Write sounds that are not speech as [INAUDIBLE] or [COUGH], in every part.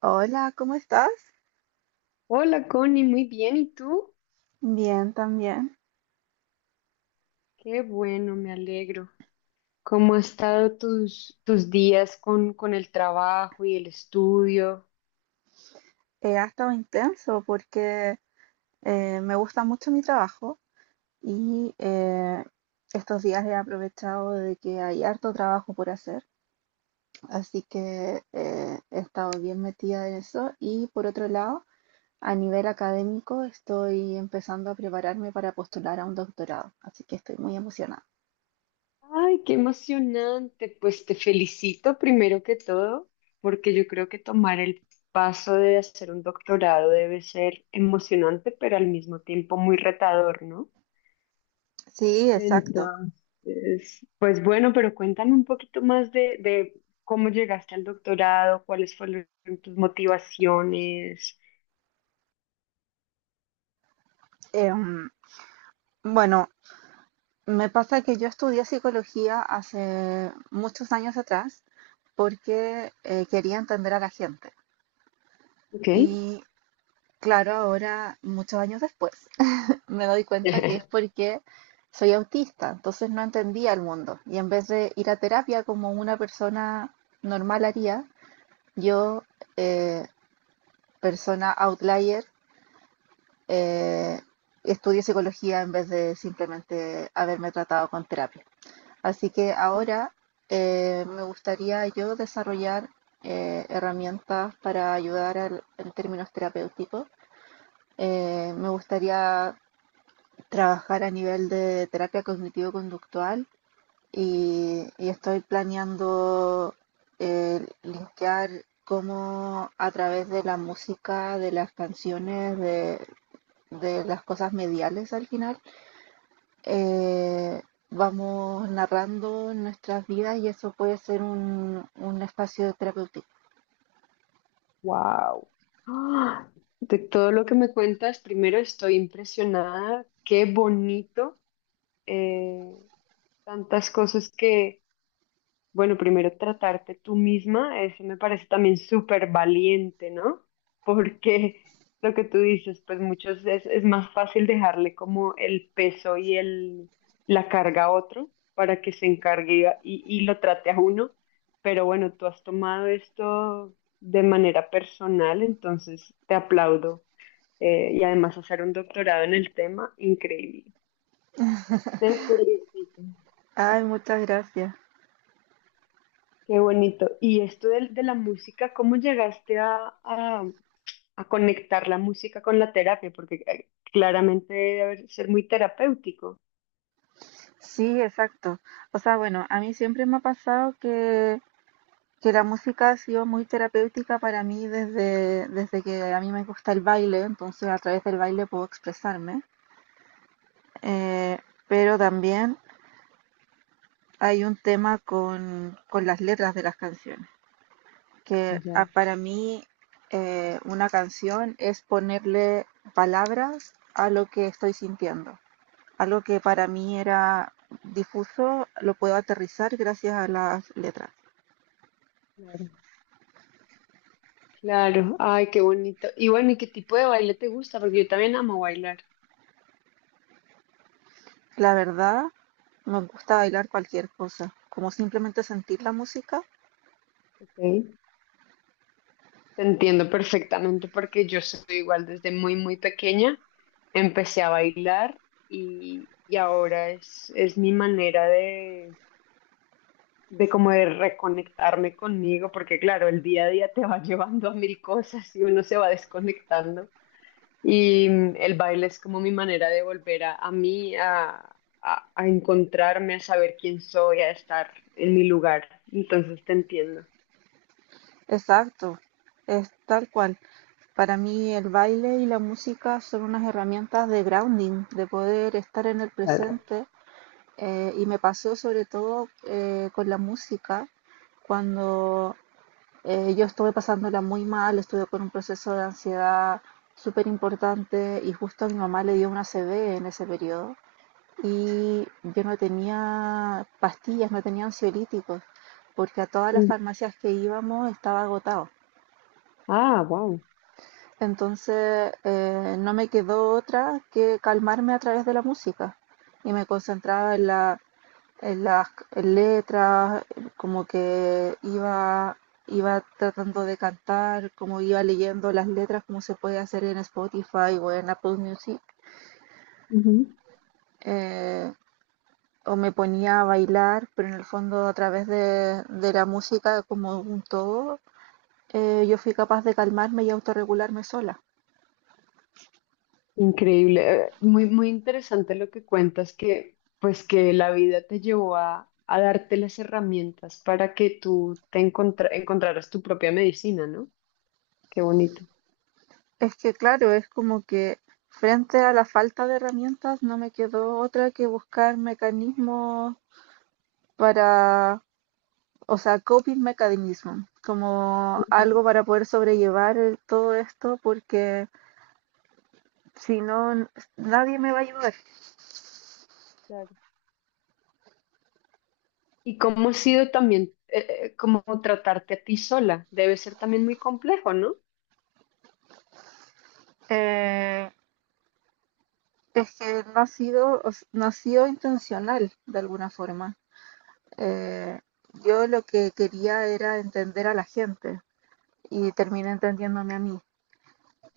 Hola, ¿cómo estás? Hola Connie, muy bien. ¿Y tú? Bien, también. Qué bueno, me alegro. ¿Cómo han estado tus días con el trabajo y el estudio? Ha estado intenso porque me gusta mucho mi trabajo y estos días he aprovechado de que hay harto trabajo por hacer, así que he estado bien metida en eso y por otro lado, a nivel académico estoy empezando a prepararme para postular a un doctorado, así que estoy muy emocionada. Ay, qué emocionante. Pues te felicito primero que todo, porque yo creo que tomar el paso de hacer un doctorado debe ser emocionante, pero al mismo tiempo muy retador, ¿no? Sí, exacto. Entonces, pues bueno, pero cuéntame un poquito más de cómo llegaste al doctorado, cuáles fueron tus motivaciones. Em, bueno, me pasa que yo estudié psicología hace muchos años atrás porque quería entender a la gente. Ok. Y claro, ahora, muchos años después, me doy cuenta que es [LAUGHS] porque soy autista, entonces no entendía el mundo. Y en vez de ir a terapia como una persona normal haría, yo, eh, persona outlier, eh, estudié psicología en vez de simplemente haberme tratado con terapia. Así que ahora me gustaría yo desarrollar herramientas para ayudar en términos terapéuticos. Me gustaría trabajar a nivel de terapia cognitivo-conductual y, estoy planeando linkear cómo a través de la música, de las canciones, de las cosas mediales al final, eh, vamos narrando nuestras vidas y eso puede ser un espacio terapéutico. Wow. ¡Ah! De todo lo que me cuentas, primero estoy impresionada. Qué bonito. eh, Tantas cosas que bueno, primero tratarte tú misma, eso me parece también súper valiente, ¿no? Porque lo que tú dices, pues muchos es más fácil dejarle como el peso y el, la carga a otro para que se encargue y lo trate a uno. Pero bueno, tú has tomado esto de manera personal, entonces te aplaudo. Y además hacer un doctorado en el tema, increíble. Te felicito. Ay, muchas gracias. Qué bonito. Y esto del- de, la música, ¿cómo llegaste a- a conectar la música con la terapia? Porque claramente debe haber- ser muy terapéutico. Sí, exacto. O sea, bueno, a mí siempre me ha pasado que la música ha sido muy terapéutica para mí desde que a mí me gusta el baile, entonces a través del baile puedo expresarme. Eh, pero también hay un tema con las letras de las canciones, que ah, Ya, para mí una canción es ponerle palabras a lo que estoy sintiendo. Algo que para mí era difuso, lo puedo aterrizar gracias a las letras. claro. Claro, ay, qué bonito. Y bueno, ¿y qué tipo de baile te gusta? Porque yo también amo bailar. La verdad, me gusta bailar cualquier cosa, como simplemente sentir la música. Ok. Te entiendo perfectamente porque yo soy igual desde muy, muy pequeña. Empecé a bailar y ahora es mi manera de como de reconectarme conmigo, porque claro, el día a día te va [LAUGHS] llevando a mil cosas y uno se va desconectando. Y mm, el baile es como mi manera de volver a mí, a encontrarme, a saber quién soy, a estar en mi lugar. Entonces te entiendo. Exacto, es tal cual. Para mí el baile y la música son unas herramientas de grounding, de poder estar en el Claro. presente. Y me pasó sobre todo con la música, cuando yo estuve pasándola muy mal, estuve con un proceso de ansiedad súper importante y justo a mi mamá le dio una CB en ese periodo y yo no tenía pastillas, no tenía ansiolíticos, porque a todas las Mm. farmacias que íbamos estaba agotado. Ah, wow. Entonces no me quedó otra que calmarme a través de la música y me concentraba en la en las letras, como que iba, iba tratando de cantar, como iba leyendo las letras, como se puede hacer en Spotify o en Apple Music. Eh, o me ponía a bailar, pero en el fondo a través de la música como un todo, yo fui capaz de calmarme y autorregularme sola. Increíble, muy, muy interesante lo que cuentas, que pues que la vida te llevó a darte las herramientas para que tú te encontra- encontraras tu propia medicina, ¿no? Qué bonito. Es que claro, es como que frente a la falta de herramientas no me quedó otra que buscar mecanismos para, o sea, coping mechanism, como Ujú, algo para poder sobrellevar todo esto, porque si no, nadie me va a ayudar. claro. ¿Y cómo ha sido también como tratarte a ti sola? Debe ser también muy complejo, ¿no? Eh, es que no ha sido, no ha sido intencional de alguna forma. Eh, yo lo que quería era entender a la gente y terminé entendiéndome a mí.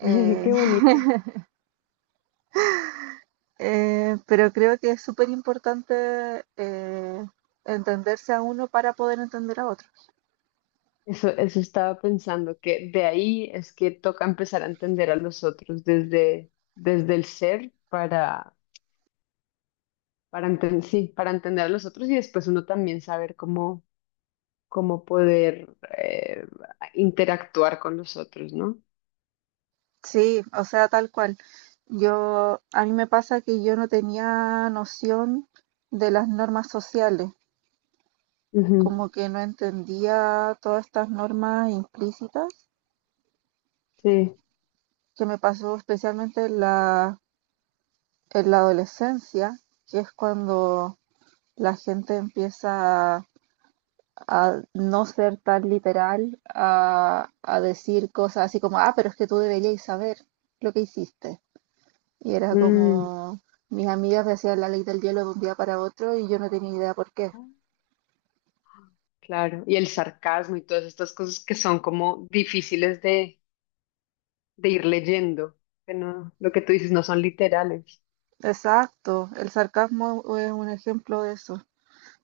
[LAUGHS] Qué [LAUGHS] bonita. Pero creo que es súper importante entenderse a uno para poder entender a otro. Eso estaba pensando, que de ahí es que toca empezar a entender a los otros desde, desde el ser para entender sí, para entender a los otros y después uno también saber cómo, cómo poder eh, interactuar con los otros, ¿no? Sí, o sea, tal cual. Yo, a mí me pasa que yo no tenía noción de las normas sociales, Ujú, como que no entendía todas estas normas implícitas, sí. que me pasó especialmente en la adolescencia, que es cuando la gente empieza a no ser tan literal, a decir cosas así como, ah, pero es que tú deberías saber lo que hiciste. Y era Mm, como mis amigas me hacían la ley del hielo de un día para otro y yo no tenía idea por qué. claro. Y el sarcasmo y todas estas cosas que son como difíciles de ir leyendo, que no, lo que tú dices no son literales. Exacto, el sarcasmo es un ejemplo de eso.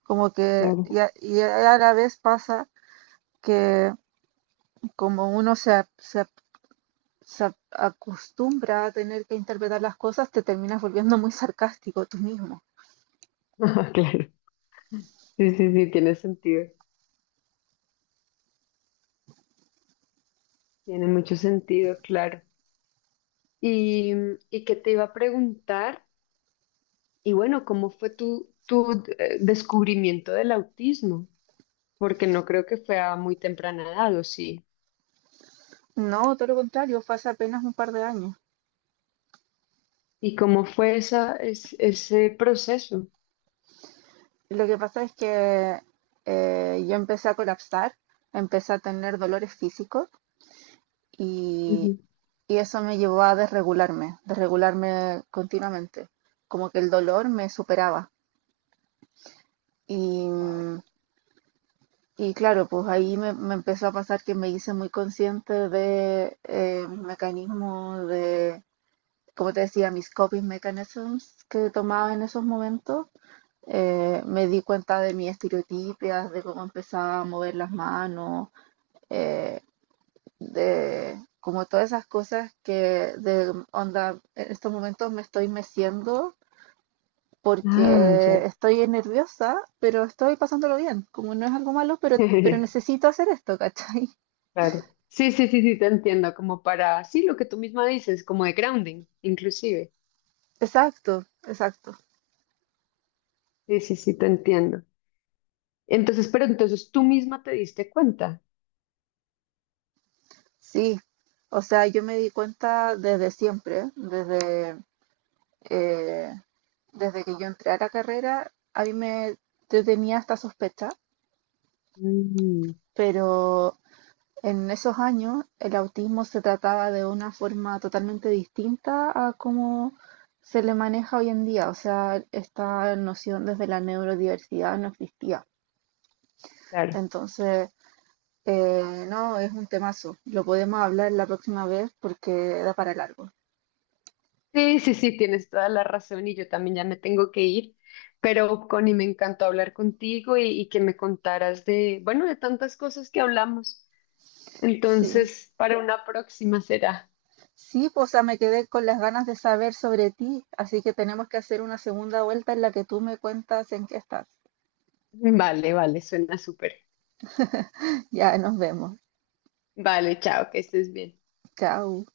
Como que, Claro. Y a la vez pasa que como uno acostumbra a tener que interpretar las cosas, te terminas volviendo muy sarcástico tú mismo. [LAUGHS] Claro. Sí, sí, sí, tiene sentido. Tiene mucho sentido, claro. Y, y qué te iba a preguntar. Y bueno, ¿cómo fue tu, tu descubrimiento del autismo? Porque no creo que fue a muy temprana edad, ¿o sí? No, todo lo contrario, fue hace apenas un par de años. ¿Y cómo fue esa, es- ese proceso? Lo que pasa es que yo empecé a colapsar, empecé a tener dolores físicos y y eso me llevó a desregularme, desregularme continuamente, como que el dolor me superaba. Y, Wow. y claro, pues ahí me empezó a pasar que me hice muy consciente de mis mecanismos, de, como te decía, mis coping mechanisms que tomaba en esos momentos. Me di cuenta de mis estereotipias, de cómo empezaba a mover las manos, eh, de como todas esas cosas que de onda, en estos momentos me estoy meciendo Ah, ya. porque estoy nerviosa, pero estoy pasándolo bien. Como no es algo malo, pero [LAUGHS] necesito hacer esto, ¿cachai? [LAUGHS] Claro. Sí, sí, sí, sí, te entiendo. Como para, sí, lo que tú misma dices, como de grounding, inclusive. Exacto, exacto. Sí, sí, sí, te entiendo. Entonces, pero entonces tú misma te diste cuenta. Sí. O sea, yo me di cuenta desde siempre, desde, eh, desde que yo entré a la carrera, a mí me, yo tenía esta sospecha, Mm, pero en esos años, el autismo se trataba de una forma totalmente distinta a cómo se le maneja hoy en día. O sea, esta noción desde la neurodiversidad no existía. claro. Entonces, no, es un temazo. Lo podemos hablar la próxima vez porque da para largo. Sí, sí, sí, tienes toda la razón y yo también ya me tengo que ir, pero Connie, me encantó hablar contigo y que me contaras de, bueno, de tantas cosas que hablamos. Sí. Entonces, para una próxima será. Sí, pues, o sea, me quedé con las ganas de saber sobre ti, así que tenemos que hacer una segunda vuelta en la que tú me cuentas en qué estás. Vale, vale, suena súper. [LAUGHS] Ya, nos vemos. Vale, chao, que estés bien. Chao.